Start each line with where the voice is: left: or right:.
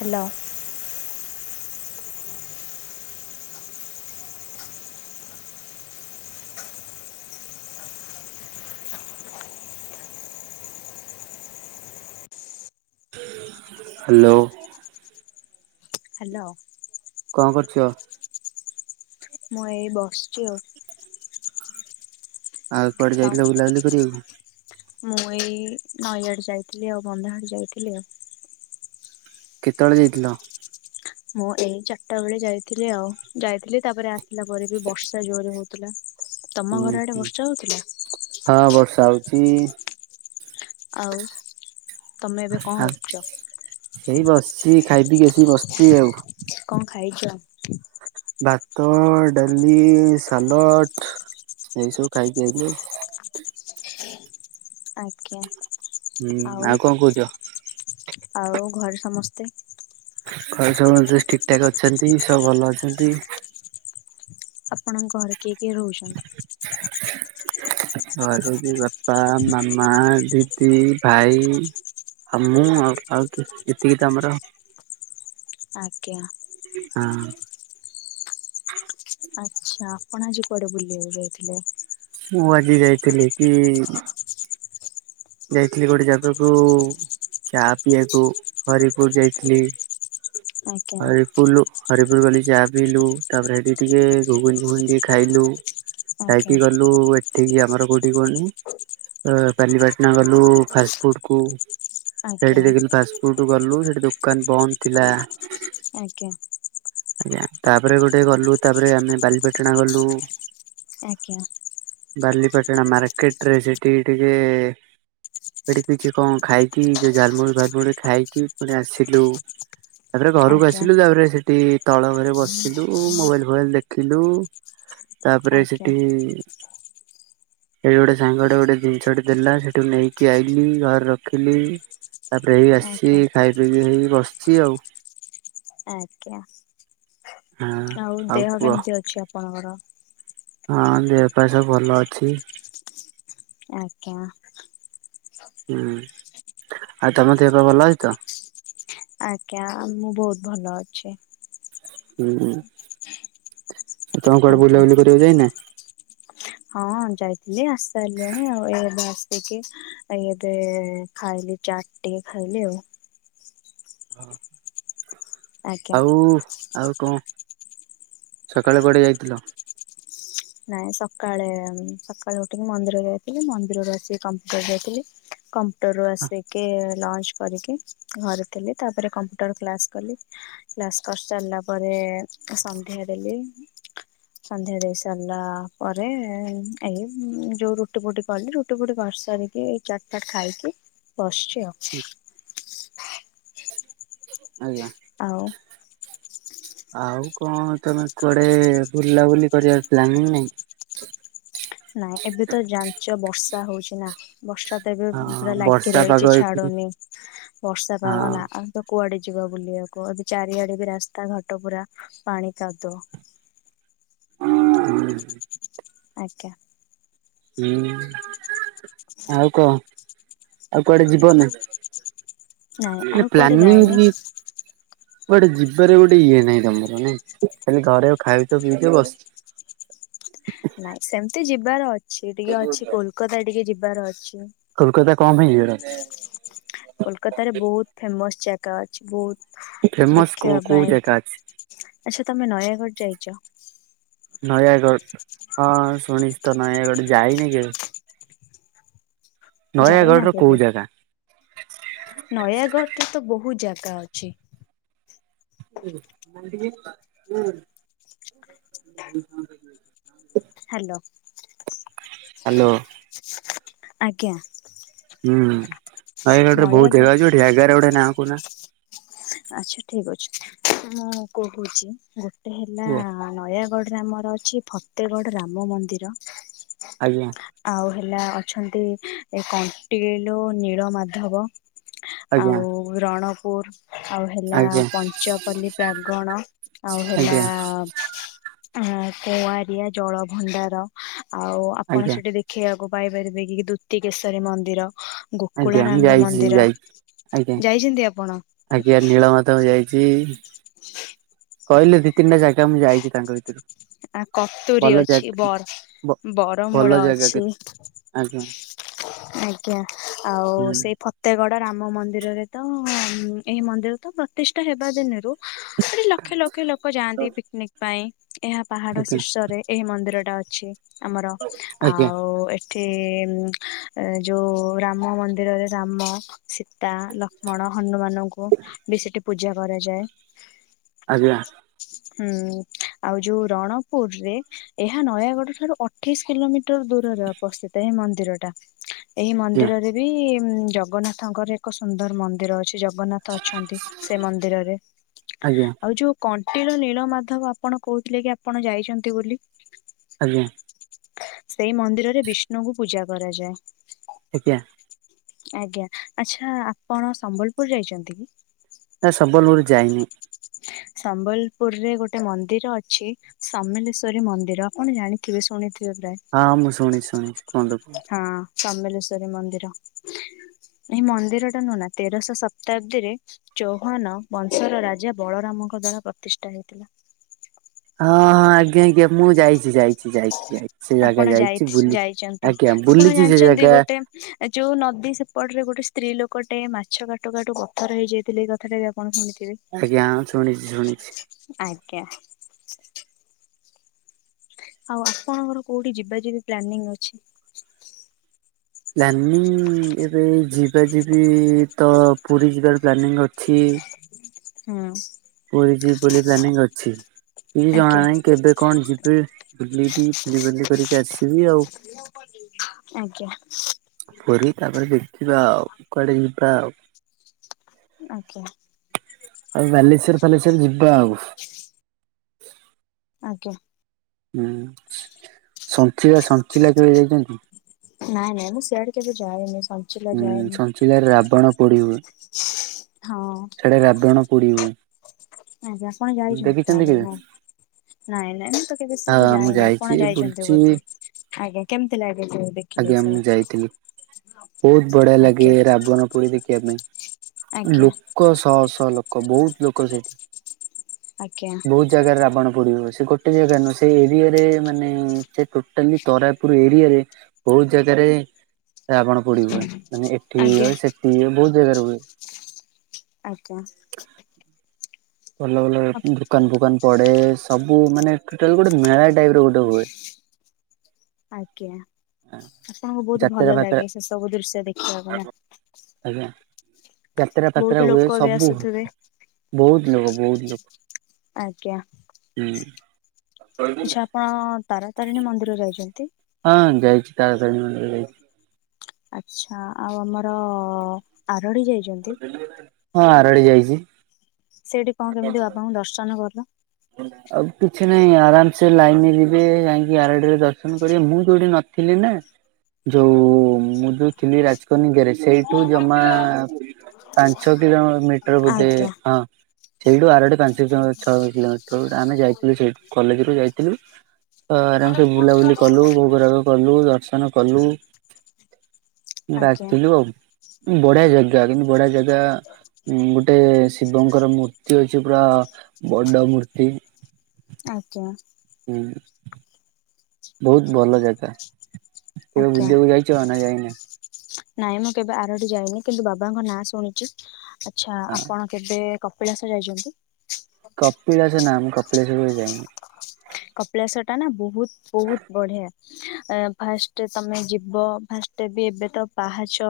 left: Hello.
right: Hello.
left: Hello.
right: କଣ କରୁଚ?
left: ମୁଁ ଏଇ ବସିଚି ଆଉ।
right: ଆଉ କୁଆଡେ
left: ତ
right: ଯାଇଥିଲ ବୁଲାବୁଲି କରିବାକୁ?
left: ମୁଁ ଏଇ ନଈ ଆଡେ ଯାଇଥିଲି ଆଉ। ବନ୍ଧ ଆଡେ ଯାଇଥିଲି ଆଉ।
right: କେତେବେଳେ ଯାଇଥିଲ?
left: ମୁଁ ଏଇ ଚାଟା ବେଳେ ଯାଇଥିଲି ଆଉ। ଯାଇଥିଲି ତାପରେ ଆସିଲା ପରେ ବି ବର୍ଷା ଜୋରେ ହଉଥୁଲା।
right: ହୁଁ, ହୁଁ, ହଁ ବର୍ଷା ହଉଚି।
left: ଆଉ ତୋମେ ଏବେ କଣ
right: ଆଉ
left: କରୁଚ?
right: ଏଇ ବସିଛି, ଖାଇ ପିଇକିି ଆସିକି ବସିଛି ଆଉ।
left: କଣ ଖାଇଚ?
right: ଭାତ, ଡାଲି, ସାଲଟ। ଏଇ ସବୁ ଖାଇକି ଆଇଲି।
left: ଆଜ୍ଞା।
right: ହୁଁ, ଆଉ କଣ କହୁଚ?
left: ଆଉ ଘରେ ସମସ୍ତେ
right: ଘରେ ସମସ୍ତେ ଠିକ ଠାକ୍ ଅଛନ୍ତି। ସବୁ ଭଲ ଅଛନ୍ତି।
left: ଆପଣଙ୍କ ଘରେ କିଏ କିଏ ରହୁଛନ୍ତି?
right: [inaudible] ଘରେ ରହୁଚି ବାପା, ମାମା, ଦିଦି, ଭାଇ। ଆଉ ମୁଁ ଆଉ ଆଉ କିଏ ଏତିକି ତ ଆମର।
left: ଆଜ୍ଞା।
right: ହଁ।
left: ଆଚ୍ଛା, ଆପଣ ଆଜି କୁଆଡେ ବୁଲିବାକୁ ଯାଇଥିଲେ?
right: ମୁଁ ଆଜି ଯାଇଥିଲି କି ଯାଇଥିଲି ଗୋଟେ ଜାଗାକୁ ଚା ପିଇବାକୁ, ହରିପୁର ଯାଇଥିଲି।
left: ଆଜ୍ଞା
right: ଆରି ପୁଲୁ। ହରିପୁର ଗଲି ଚାହା ପିଇଲୁ, ତାପରେ ସେଠି ଟିକେ ଘୁଘୁନି ଘୁଘୁନି ଟିକେ ଖାଇଲୁ।
left: ଆଜ୍ଞା
right: ଯାଇକି ଗଲୁ, ଏଠିକି, ଆମର କୋଉଠି କଅନି କଲି ନା ଗଲୁ ଫାଷ୍ଟଫୁଡ଼କୁ,
left: ଆଜ୍ଞା
right: ସେଇଠି ଦେଖିଲୁ ଫାଷ୍ଟଫୁଡ଼ ସେଇଠୁ ଗଲୁ ସେଇଠି ଦୋକାନ ବନ୍ଦ ଥିଲା।
left: ଆଜ୍ଞା।
right: ଆଜ୍ଞା, ତାପରେ ଗୋଟେ ଗଲୁ, ତାପରେ ଆମେ ବାଲିପେଟଣା ଗଲୁ।
left: ଆଜ୍ଞା
right: ବାଲି ପାଟଣା ମାର୍କେଟରେ ସେଠି ଟିକେ
left: [inaudible]
right: ସେଠି କିଛି କଣ ଖାଇକି, ଯୋଉ ଜ ଝାଲମୁଢି ଫାଲମୁଢ଼ି ଖାଇକି ପୁଣି ଆସିଲୁ। ତାପରେ ଘରକୁ ଆସିଲୁ, ତାପରେ ସେଠି ତଳ ଘରେ ବସିଲୁ, ମୋବାଇଲ ଫୋବାଇଲ ଦେଖିଲୁ। ତାପରେ
left: ଆଜ୍ଞା
right: ସେଠି, ଏଇ ଗୋଟେ ସାଙ୍ଗଟେ ଗୋଟେ ଜିନିଷଟେ ଦେଲା, ସେଠ ସେଠୁ ନେଇକି ଆଇଲିି ଘରେ ରଖିଲି। ତାପରେ, ହେଇ
left: ଆଜ୍ଞା
right: ଆସିଛି,
left: ଆଜ୍ଞା
right: ଖାଇ ପିଇକି ହେଇ ବସଛି ଆଉ
left: ଆଜ୍ଞା।
right: ହଁ
left: ଆଉ ଦେହ କେମିତି ଅଛି ଆପଣଙ୍କର?
right: ହଁ ଦେହ ପା ସବୁ ଭଲ ଅଛି।
left: ଆଜ୍ଞା।
right: ହୁଁ ଆଉ ତମ ଦେହ ପା ଭଲ ଅଛି ତ?
left: ଆଜ୍ଞା, ମୁଁ ବହୁତ ଭଲ ଅଛି।
right: ହୁଁ ତମେ କୁଆଡେ
left: ଆଜ୍ଞା
right: ବୁଲାବୁଲି କରିବାକୁ ଯାଇନା?
left: ହଁ ଯାଇଥିଲି ଆସି ସାରିଲିଣି, ଆଉ ଏ ଏବେ ଆସିକି, ଏ ଏବେ ଖାଇ ଚାଟ ଟିକେ ଖାଇଲି ଆଉ
right: ହଁ।
left: ଆଜ୍ଞା
right: ଆଉ ଆଉ କଣ? ସକାଳେ କୁଆଡେ ଯାଇଥିଲ?
left: ନାଇଁ ସକାଳେ, ସକାଳେ ଉଠିକି ମନ୍ଦିର ଯାଇଥିଲି, ମନ୍ଦିରରୁ ଆସିକି କମ୍ପ୍ୟୁଟର ଯାଇଥିଲି। କମ୍ପ୍ୟୁଟର ରୁ ଆସିକି ଲଞ୍ଚ କରିକି ଘରେ ଥିଲି, ତାପରେ କମ୍ପ୍ୟୁଟର କ୍ଲାସ କଲି, କ୍ଲାସ କରି ସାରିଲା ପରେ ସନ୍ଧ୍ୟା ଦେଲି, ସନ୍ଧ୍ୟା ଦେଇ ସାରିଲା ପରେ, ଏଇ ଯେଉଁ ରୁଟି ଫୁଟି କଲି, ରୁଟି ଫୁଟି କରିସାରିକି, ଏଇ ଚାରି ଖାଇକି ବସିଛି ଆଉ
right: [unintelligible]
left: ଆଉ
right: ଆଉ କଣ ତମେ କୁଆଡେ ବୁଲାବୁଲି କରିବା ପ୍ଲାନିଂ ନାଇଁ
left: ନାଇଁ, ଏବେ ତ ଯାଞ୍ଚ ବର୍ଷା ହଉଛି ନା? ବର୍ଷା ତ ଏବେ
right: ହଁ
left: ପୁରା ଲାଗି
right: ବର୍ଷା ପାଗ
left: ରହିଛି
right: ହେଇଛି
left: ଛାଡୁନି, ବର୍ଷା
right: ହଁ
left: ପାଗ ନା ଆଉ ତ କୁଆଡେ? ଯିବା ବୁଲିବାକୁ ଏ ଚାରିଆଡେ ବି ରାସ୍ତା ଘାଟ ପୁରା ପାଣି କାଦୁଅ।
right: ଓ [unintelligible]
left: ଆଜ୍ଞା।
right: ହୁଁ, ଆଉ କହ ଆଉ କୁଆଡେ ଯିବନା?
left: ନାଇଁ ଆଉ କୁଆଡେ ଯାଏନି।
right: ଗୋଟେ ଯିବାରେ ଗୋଟେ ଇଏ ନାହିଁ ତମର ନାଇଁ, ଖାଲି ଘରେଉ ଖାଉଛ ପିଇଛ ବସିଛି।
left: ନାଇଁ, ସେମିତି ଯିବାର ଅଛି, ଟିକେ ଅଛି କୋଲକାତା ଟିକେ ଯିବାର ଅଛି।
right: କୋଲକାତା କଣ ପାଇଁ ଯିବାର ଅଛି?
left: କୋଲକାତାରେ ବହୁତ ଫେମସ ଜାଗା ଅଛି, ବହୁତ
right: ଅଛି ଫେମସ କୋଉ
left: ଦେଖିବା
right: କୋଉ ଜାଗା ଅଛି
left: ପାଇଁ, ଆଛା ତମେ ନୟାଗଡ ଯାଇଛ?
right: ନୟାଗଡ଼ ହଁ ଶୁଣିଛି ତ, ନୟାଗଡ, ଯାଇନି କେବେ। ନୟାଗଡ
left: ଯାଇନା
right: ର କୋଉ
left: କେବେ?
right: ଜାଗା
left: ନୟାଗଡ଼ ଟାତ ବହୁତ ଯା ଗା ଅଛି।
right: [unintelligible]
left: ହ୍ୟାଲୋ।
right: ହ୍ୟାଲୋ।
left: ଆଜ୍ଞା।
right: ହୁଁ ନୟାଗଡ଼ ରେ ବହୁତ ଜାଗା ଅଛି
left: ନୟାଗଡ଼
right: ଗୋଟେ ଜାଗାରେ ଗୋଟେ ନାଁ କହୁନା।
left: ଆଚ୍ଛା ଠିକ ଅଛି, ମୁଁ କହୁଛି ଗୋଟେ ହେଲା
right: କୁହ
left: ନୟାଗଡ ରେ ଆମର ଅଛି ଫତେଗଡ଼ ରାମ ମନ୍ଦିର।
right: ଆଜ୍ଞା।
left: ପିଲା ଅଛନ୍ତି ଏ କଣ୍ଟିଲୋ ନୀଳ ମାଧବ।
right: ଆଜ୍ଞା
left: ଆଉ ରଣପୁର। ଆଉ ହେଲା
right: ଆଜ୍ଞା
left: ପଞ୍ଚପଲ୍ଲୀ ପ୍ରାାଗଣ, ଆଉ ହେଲା
right: ଆଜ୍ଞା
left: ଅ କୁଆରିଆ ଜଳ ଭଣ୍ଡାର, ଆଉ ଆପଣ
right: ଆଜ୍ଞା
left: ସେଠି ଦେଖିଇବାକୁ ପାଇପାରିବେ କି ଦୁତିକେଶରୀ ମନ୍ଦିର।
right: ଆଜ୍ଞା ମୁଁ
left: ଗୋକୁଳାନନ୍ଦ
right: ଯାଇଛି
left: ମନ୍ଦିର,
right: ଯାଇଛି ଆଜ୍ଞା
left: ଯାଇଛନ୍ତି ଆପଣ?
right: ଆଜ୍ଞା ନୀଳ ମାଧବ୍ ଯାଇଛି।
left: ହ
right: କହିଲେ ଦି ତିନିଟା ଜାଗା ମୁଁ ଯାଇଛି ତାଙ୍କ ଭିତରୁ।
left: ଆ କତୁରୀ
right: ଭଲ
left: ଅଛି
right: ଜାଗା ବ
left: ବର-ବରମୂଳ
right: ଭଲ ଜାଗା କେ
left: ଅଛି।
right: ଆଜ୍ଞା
left: ଆଜ୍ଞା ଆଉ
right: ହୁଁ
left: ସେଇ ଫତେ ବଡ଼ ରାମ ମନ୍ଦିରରେ ତ ଏହି ମନ୍ଦିର ତ ପ୍ରତିଷ୍ଠା ହେବା ଦିନରୁ ଠି ଲକ୍ଷେ ଲକ୍ଷେ ଲୋକ ଯାଆନ୍ତି ପିକନିକ ପାଇଁ ଏହା ପାହାଡ
right: ଆଜ୍ଞା
left: ଶୀର୍ଷରେ ଏହି ମନ୍ଦିର ଅଛି ଆମର
right: ଆଜ୍ଞା
left: ଆଉ ଏ ଏଠି ଯୋଉ ରାମ ମନ୍ଦିରରେ ରାମ, ସୀତା, ଲକ୍ଷ୍ମଣ ହନୁମାନଙ୍କୁ ବି ସେଠି ପୂଜା କରାଯାଏ।
right: ଆଜ୍ଞା
left: ହୁଁ। ଆଉ ଯୋଉ ରଣପୁର ରେ ଏହା ନୟାଗଡ ଠାରୁ ଅଠେଇଶି କିଲୋମିଟର ଦୂରରେ ଅବସ୍ଥିତ, ହେ ମନ୍ଦିର ଟା ଏହି
right: ଆଜ୍ଞା
left: ମନ୍ଦିରରେ ବି ଜଗନ୍ନାଥଙ୍କର ଏକ ସୁନ୍ଦର ମନ୍ଦିର ଅଛି, ଜ ଜଗନ୍ନାଥ ଅଛନ୍ତି ସେ ମନ୍ଦିରରେ,
right: ଆଜ୍ଞା
left: ଆଉ ଯୋଉ କଣ୍ଟିଲୋ ନୀଳ ମାଧବ ଆ ଆପଣ କହୁଥିଲେ କି ଆପଣ ଯାଇଛନ୍ତି ବୋଲି।
right: ଆଜ୍ଞା।
left: ସେଇ ମନ୍ଦିରରେ ବିଷ୍ଣୁଙ୍କୁ ପୂଜା କରାଯାଏ।
right: ଆଜ୍ଞା।
left: ଆଜ୍ଞା, ଆଚ୍ଛା ଆପଣ ସମ୍ବଲପୁର ଯାଇଛନ୍ତି କି?
right: ନା ସମ୍ବଲପୁର ଯାଇନି
left: ସମ୍ବଲପୁରରେ ଗୋଟେ ମନ୍ଦିର ଅଛି ସମଲେଶ୍ଵରୀ ମନ୍ଦିର ଆପଣ ଜାଣିଥିବେ ଶୁଣିଥିବେ ପ୍ରାୟ
right: ହଁ ମୁଁ ଶୁଣିଛି ଶୁଣିଛି କୁହନ୍ତୁ। କୁହନ୍ତୁ।
left: ହଁ ସମଲେଶ୍ଵରୀ ମନ୍ଦିର। ଏଇ ମନ୍ଦିର ଟା ନୁହଁ ନା ତେରଶ ଶତାବ୍ଦୀରେ ଚୌହାନ ବଂଶର ରାଜା ବଳରାମ ମଙ୍କ ଦ୍ଵାରା ପ୍ରତିଷ୍ଠା ହେଇଥିଲା।
right: ହଁ ହଁ ଆଜ୍ଞା ଆଜ୍ଞା ମୁଁ ଯାଇଛି ଯାଇଛି ଯାଇଛି ଯାଇ ସେ ଜାଗା
left: ଆପଣ
right: ଯାଇଛି ବୁଲି, ଆଜ୍ଞ ବୁଲିଛି ସେ
left: ଚନ୍ତି
right: ଜାଗା
left: ଗୋଟେ ଯୋଉ ନଦୀ ସେପଟରେ ଗୋଟେ ସ୍ତ୍ରୀ ଲୋକ ଟେ ମାଛ କାଟୁ କାଟୁ ପଥର ହେଇଯାଇଥିଲେ ଏଇ କଥାଟା ବି ଆପଣ ଶୁଣି
right: ଆଜ୍ଞା ଶୁଣିଛି ଶୁଣିଛି।
left: ହ ଆଉ ଆପଣଙ୍କର କୋଉଠି ଯିବା ଯିବି ପ୍ଲାନିଂ ଅଛି?
right: ପ୍ଲାନିଂ ଏବେ ଯିବା ଯିବି ତ ପୁରୀ ଯିବା ପ୍ଲାନିଙ୍ଗ ଅଛି।
left: ହୁଁ।
right: ପୁରୀ ଯିବି ବୋଲି ପ୍ଲାନିଂ ଅଛି, କିଛି ଜଣା
left: ଆଜ୍ଞା
right: ନାହିଁ କେବେ କଣ ଯିବି। ବୁଲିବି ବୁଲି ବୁଲି କରିକି ଆସ
left: ହ ପ [inaudible]
right: କହିଲି ତାପରେ ଦେଖିବା ଆଉ କୁଆଡେ ଯିବା ଆଉ।
left: ଆଜ୍ଞା।
right: ଆଉ ବାଲେଶ୍ଵର ଫାଲେଶ୍ଵର ଯିବା ଆଉ।
left: ଆଜ୍ଞା।
right: ହୁଁ ସଞ୍ଚିଲା ସଞ୍ଚିଲା କେବେ ଯାଇଛନ୍ତି।
left: ନାଇଁ ନାଇଁ ମୁଁ ଶିଆଡେ କେବେ ଯାଏନି। ସଞ୍ଚିଲା
right: ହୁଁ
left: ଯାଏନି।
right: ସଞ୍ଚିଲାରେ ରାବଣ ପୋଡି ହୁଏ।
left: ହଁ
right: ସିଆଡେ ରାବଣ ପୋଡ଼ି ହୁଏ।
left: ଆପଣ ଯାଇଛନ୍ତି
right: ଦେଖିଛନ୍ତି
left: ତାହେଲେ
right: କେବେ?
left: ନାଇଁ। ନାଇଁ ନାଇଁ ମୁଁ ତ କେବେ
right: ହଁ
left: ସିଆଡେ
right: ମୁଁ
left: ଯାଇନି
right: ଯାଇଛି
left: ଆପଣ ଯାଇଛନ୍ତି
right: ବୁଲିଛି
left: ବୋଧେ? ଆଜ୍ଞା କେମତି ଲାଗେ ସେ ଦେଖିଲେ
right: ଆଜ୍ଞା
left: ସେ।
right: ମୁଁ ଯାଇଥିଲି। ବହୁତ ବଢିଆ ଲାଗେ
left: ଆଜ୍ଞା
right: ରାବଣ ପୋଡି ଦେଖିବା ପାଇଁ।
left: ଆଜ୍ଞା
right: ଲୋକ ଶହ ଶହ ଲୋକ ବହୁତ ଲୋକ ସେଠି।
left: ଆଜ୍ଞା
right: ବହୁତ ଜାଗାରେ ରାବଣ। ପୋଡ଼ି ହୁଏ ସେ ଗୋଟେ ଜାଗା ନୁହେଁ ସେ ଏରିଆରେ ମାନେ ସେ ଟୋଟାଲି ତରାପୁର ଏରିଆରେ ବହୁତ ଜାଗାରେ ରାବଣ ପୋଡ଼ି ହୁଏ। ମାନେ ଏଠି ବି
left: ଆଜ୍ଞା
right: ହୁଏ ସେଠି ବି ହୁଏ ବହୁତ ଜାଗାରେ ହୁଏ।
left: ଆଜ୍ଞା।
right: ଭଲ ଭଲ
left: ଆଜ୍ଞା
right: ଦୁକାନ ଫୁକାନ ପଡେ। ସବୁ ମାନେ ଟୋଟାଲ ଗୋଟେ ମେଳା ଟାଇପ ର ଗୋଟେ ହୁଏ।
left: ଆଜ୍ଞା। ଆପଣଙ୍କୁ ବହୁତ
right: ଯାତ୍ରା
left: ଭଲ
right: ଫାତ୍ରା
left: ଲାଗେ ସେ ସବୁ ଦୃଶ୍ୟ ଦେଖିବାକୁ ନା?
right: ଆଜ୍ଞା ଯାତ୍ରା
left: ବହୁତ
right: ପାତ୍ରା ହୁଏ
left: ଲୋକ ବି
right: ସବୁ
left: ଆସୁଥିବେ।
right: ହୁଏ ବହୁତ ଲୋକ ବହୁତ ଲୋକ।
left: ଆଜ୍ଞା।
right: ହୁଁ।
left: ଆଛା ଆପଣ ତାରାତାରିଣୀ ମନ୍ଦିର ଯାଇଛନ୍ତି?
right: ହଁ ଯାଇଛି ତାରାତାରିଣୀ ମନ୍ଦିର ଯାଇଚି।
left: ଆଛା ଆଉ ଆମର ଆରଡି ଯାଇଚନ୍ତି?
right: ହଁ ଆରଡି ଯାଇଚି।
left: ସେଇଠି କଣ କେମିତି ବାବାଙ୍କୁ ଦର୍ଶନ କଲ।
right: ଆଉ କିଛି ନାହିଁ ଆରାମ ସେ ଲାଇନରେ ଯିବେ ଜାଇଁକି ଆରଡିରେ ଦର୍ଶନ କରିବେ ମୁଁ ଯୋଉଠି ନ ଥିଲେ ନା। ଯୋଉ ମୁଁ ଯୋଉ ଥିଲି ରାଜକନିକାରେ ସେଇଠୁ ଜମା ଆ ପାଞ୍ଚ କିଲୋ ମିଟର ବୋଧେ
left: ଆଜ୍ଞା
right: ହଁ ସେଇଠୁ ଆରଡି ପାଞ୍ଚ ଛଅ କିଲୋମିଟର। ଆମେ ଯାଇଥିଲୁ ସେଇଠୁ କଲେଜରୁୁ ଯାଇଥିଲୁ। ତ ଆରାମସେ ବୁଲାବୁଲି କଲୁ ଭୋଗରାଗ କଲୁ ଦର୍ଶନ କଲୁ। ରାଗ
left: ଆଜ୍ଞା
right: ଥିଲଥିଲୁ ଆଉ। ବଢିଆ ଜାଗା କିନ୍ତୁ ବଢିଆ ଜାଗା ଗୋଟେ ଶିବଙ୍କର ମୂର୍ତ୍ତି ଅଛି ପୁରା ବଡ ମୂର୍ତ୍ତି।
left: ଆଜ୍ଞା।
right: ହୁଁ। ବହୁତ ଭଲ ଜାଗା କେବେ
left: ଆଜ୍ଞା।
right: ବୁଲିବାକୁ ଯାଇଛ ନା ଯାଇନ?
left: ନାଇଁ ମୁଁ କେବେ ଆରଡି ଯାଇନି କିନ୍ତୁ ବାବାଙ୍କ ନାଁ ଶୁଣିଛି ଆଛା
right: ହଁ
left: ଆପଣ କେବେ କପିଳାସ ଯାଇଛନ୍ତି?
right: କପିଳାସ ନାଁ ମୁଁ କପିଳାସ କେବେ ଯାଇନି।
left: କପିଳାଶ ଟା ନା ବହୁତ ବହୁତ ବଢିଆ ଫାଷ୍ଟ ତମେ ଯିବ ଫାଷ୍ଟ ଟେ ବି ଏବେ ତ ପାହାଚ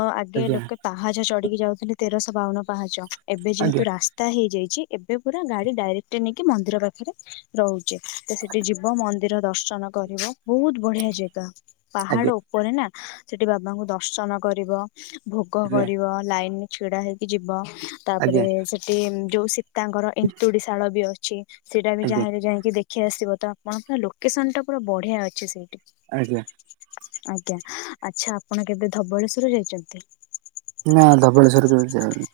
left: ଅ ଆଗେ
right: ଆଜ୍ଞା
left: ଲୋକେ ପାହାଚ ଚଢିକି ଯାଉଥିଲେ ତେରଶହ ବାଉନ ପାହାଚ ଏବେ
right: ଆଜ୍ଞା
left: ଯେହେତୁ ରାସ୍ତା ହେଇଯାଇ ଚି ଏବେ ପୁରା ଗାଡି ଡାଇରେକ୍ଟ ନେଇକି ମନ୍ଦିର ପାଖରେ ରହୁ ତ ସେଠି ଯିବ ମନ୍ଦିର ଦର୍ଶନ କରିବ ବହୁତ ବଢିଆ ଜାଗା।
right: ଆଜ୍ଞା
left: ପାହାଡ ଉପରେ ନା ସେଠି ବାବାଙ୍କୁ ଦର୍ଶନ କରିବ। ଭୋଗ
right: ଆଜ୍ଞା
left: କରିବ ଲାଇନରେ ଛିଡା ହେଇକି ଯିବ
right: ଆଜ୍ଞା
left: ତାପରେ ସେଠି ଯୋଉ ସି ତାଙ୍କର ଏନ୍ତୁଡିଶାଳ ବି ଅଛି ସେଇଟା ବି
right: ଆଜ୍ଞା
left: ଯାହେଲେ ଯାଇଁ ଦେଖିଆସିବ ତ ଆପଣଙ୍କ ଲୋକେସନଟା ପୁରା ବଢିଆ ଅଛି ସେଇଠି।
right: ଆଜ୍ଞା।
left: ଆଜ୍ଞା ଆଚ୍ଛା ଆପଣ କେବେ ଧବଳେଶ୍ୱର ଯାଇଛନ୍ତି?
right: ନା ଧବଳେଶ୍ଵର କେବେ ଯାଇନି।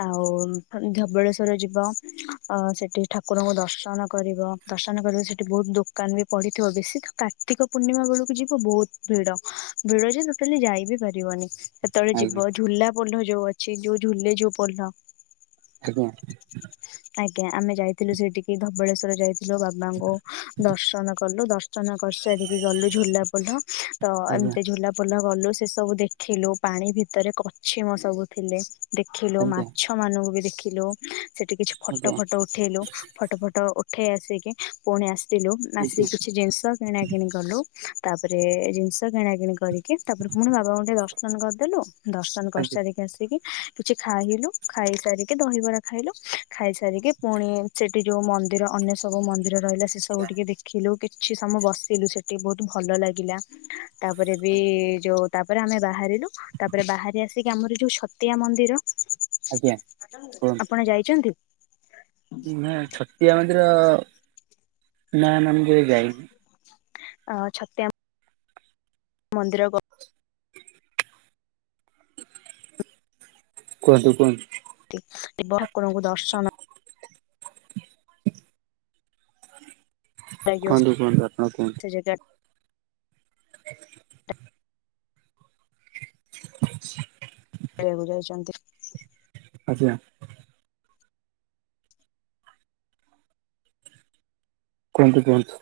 left: ଆଉ ଥରେ ଧବଳେଶ୍ଵର ଯିବ ଅ ସେଠି ଠାକୁରଙ୍କୁ ଦର୍ଶନ କରିବ ଦର୍ଶନ କରିବ ସେଠି ବହୁତ ଦୋକାନ ବି ପଡିିଥିବ ବେଶୀ ତ କାର୍ତ୍ତିକ ପୂର୍ଣ୍ଣିମା ବେଳକୁ ଯିବ ବହୁତ ଭିଡ ଭିଡ ଯେ ଟୋଟାଲି ଯାଇ ବିି ପାରିବନି। ସେତେବେଳେ
right: ଆଜ୍ଞା
left: ଯିବ ଝୁଲା ପୋଲ ଯୋଉ ଅଛି ଯୋଉ ଝୁଲେ ଯୋଉ ପୋଲ
right: [unintelligible]
left: [inaudible] ଆଜ୍ଞା ଆମେ ଯାଇଥିଲୁ ସେଇଠିକି ଧବଳେଶ୍ୱର ଯାଇଥିଲୁ ବାବାଙ୍କୁ ଦର୍ଶନ କଲୁ ଦ ର୍ଶନ କରିସାରିକି ଗଲୁ ଝୁଲା ପୋଲ ତ
right: ଆଜ୍ଞା
left: ଏମିତି ଝୁଲାପୋଲ ଗଲୁ ସେ ସବୁ ଦେଖିଲୁ ପାଣି ଭିତରେ କଛିମ ସବୁ ଥିଲେ। ଦେଖିଲୁ
right: ଆଜ୍ଞା
left: ମାଛମାନଙ୍କୁ ବି ଦେଖିଲୁ ସେଠି କିଛି ଫଟୋ
right: ଆଜ୍ଞା
left: ଫୋଟ ଉଠେଇଲୁ ଫଟୋ ଫୋଟ ଉ ଉଠେଇ ଆସିକି ପୁଣି ଆସିଲୁ ଆସିକି
right: ଆଜ୍ଞା
left: କିଛି ଜିନିଷ କିଣା କିଣି କଲୁ। ତାପରେ ଜିନିଷ କିଣା କିିଣି କରି କି ତାପରେ ପୁଣି ବାବାଙ୍କୁ ଟିକେ ଦର୍ଶନ କରିଦେଲୁ ଦର୍ଶନ
right: ଆଜ୍ଞା
left: କରିସାରିକି ଆସିକି କିଛି ଖାଇଲୁ ଖାଇସାରିକି ଦହିବରା ଖାଇଲୁ। ଖାଇ ସାରିକି ପୁଣି ସେଠି ଯୋଉ ମନ୍ଦିର ଅନ୍ୟ ସବୁ ମନ୍ଦିର ରହିଲା ସେ ସବୁ ଟିକେ ଦେଖିଲୁ। କିଛି ସମୟ ବସିଲୁ ସେଠି ବହୁତ ଭଲ ଲାଗିଲା ତାପରେ ବି ଯୋଉ ତାପରେ ଆମେ ବାହାରିଲୁ ତାପରେ ବାହାରି ଆସିକି ଆମର ଯୋଉ ଛତିଆ ମନ୍ଦିର
right: ଆଜ୍ଞା କୁହନ୍ତୁ
left: ଆପଣ ଯାଇଛନ୍ତି?
right: ନା ଛତିଆ ମନ୍ଦିର ନା ନା ମୁଁ କେବେ ଯାଇନି।
left: ଅ ଛତିଆ ମନ୍ଦିର ଗ
right: କୁହନ୍ତୁ କୁହନ୍ତୁ।
left: [unintelligible] ଶିବ ଠାକୁରଙ୍କୁ ଦର୍ଶନ ଲାଗିବ
right: କୁହନ୍ତୁ କୁହନ୍ତୁ ଆପଣ କୁହନ୍ତୁ
left: ସେ ଜାଗା
right: [inaudible]
left: ଖାଇବାକୁ ଯାଇଛନ୍ତି।
right: ଆଜ୍ଞା। କୁହନ୍ତୁ କୁହନ୍ତୁ।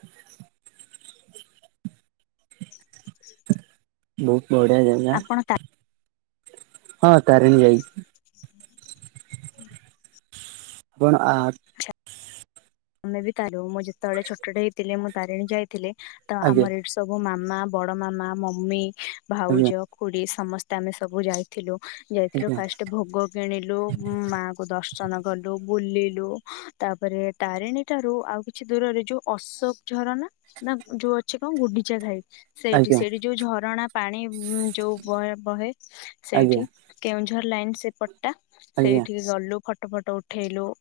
left: [inaudible]
right: ବହୁତ ବଢିଆ ଜାଗା
left: ଆପଣ
right: ହଁ ତାରିଣୀ ଯାଇଛି।
left: ହୁଁ
right: ଆପଣ ଆ
left: ଆମେ ବି [unintelligible] ମୁଁ ଯେତେବେଳେ ଛୋଟଟେ ହେଇଥିଲି ମୁଁ ତାରିଣୀ ଯାଇଥିଲି ତ
right: ଆଜ୍ଞା
left: ଆମର ଏଠି ସବୁ ମା ମା ବଡମାମା ମମି
right: ଆଜ୍ଞା
left: ଭାଉଜ ଖୁଡି ସମସ୍ତେ ଆମେ ସବୁ ଯାଇଥିଲୁ। ଯାଇଥିଲୁ
right: ଆଜ୍ଞା
left: ଫାଷ୍ଟ ଭୋଗ କିଣିଲୁ ମା କୁ ଦର୍ଶନ କଲୁ ବୁଲିଲୁ ତାପରେ ତିରିଣୀଟା ଠାରୁ ଆଉ କିଛି ଦୂରରେ ଯୋଉ ଅଶୋକ ଝରଣା ନା ଯୋଉ ଅଛି କଣ ଗୁଣ୍ଡିଚାଘାଇ ସେଇଠି
right: ଆଜ୍ଞା
left: ସେଇଠି ଯୋଉ ଝରଣା ପାଣି ଉଁ ଯୋଉ ବହେ ବହେ
right: ଆଜ୍ଞା
left: ସେଇଠି କେଉଁଝର ଲାଇନ ସେଇପ ଟା
right: ଆଜ୍ଞା
left: ସେଇଠିକି ଗଲୁ ଫଟୋ ଫଟ ଉଠେଇଲୁ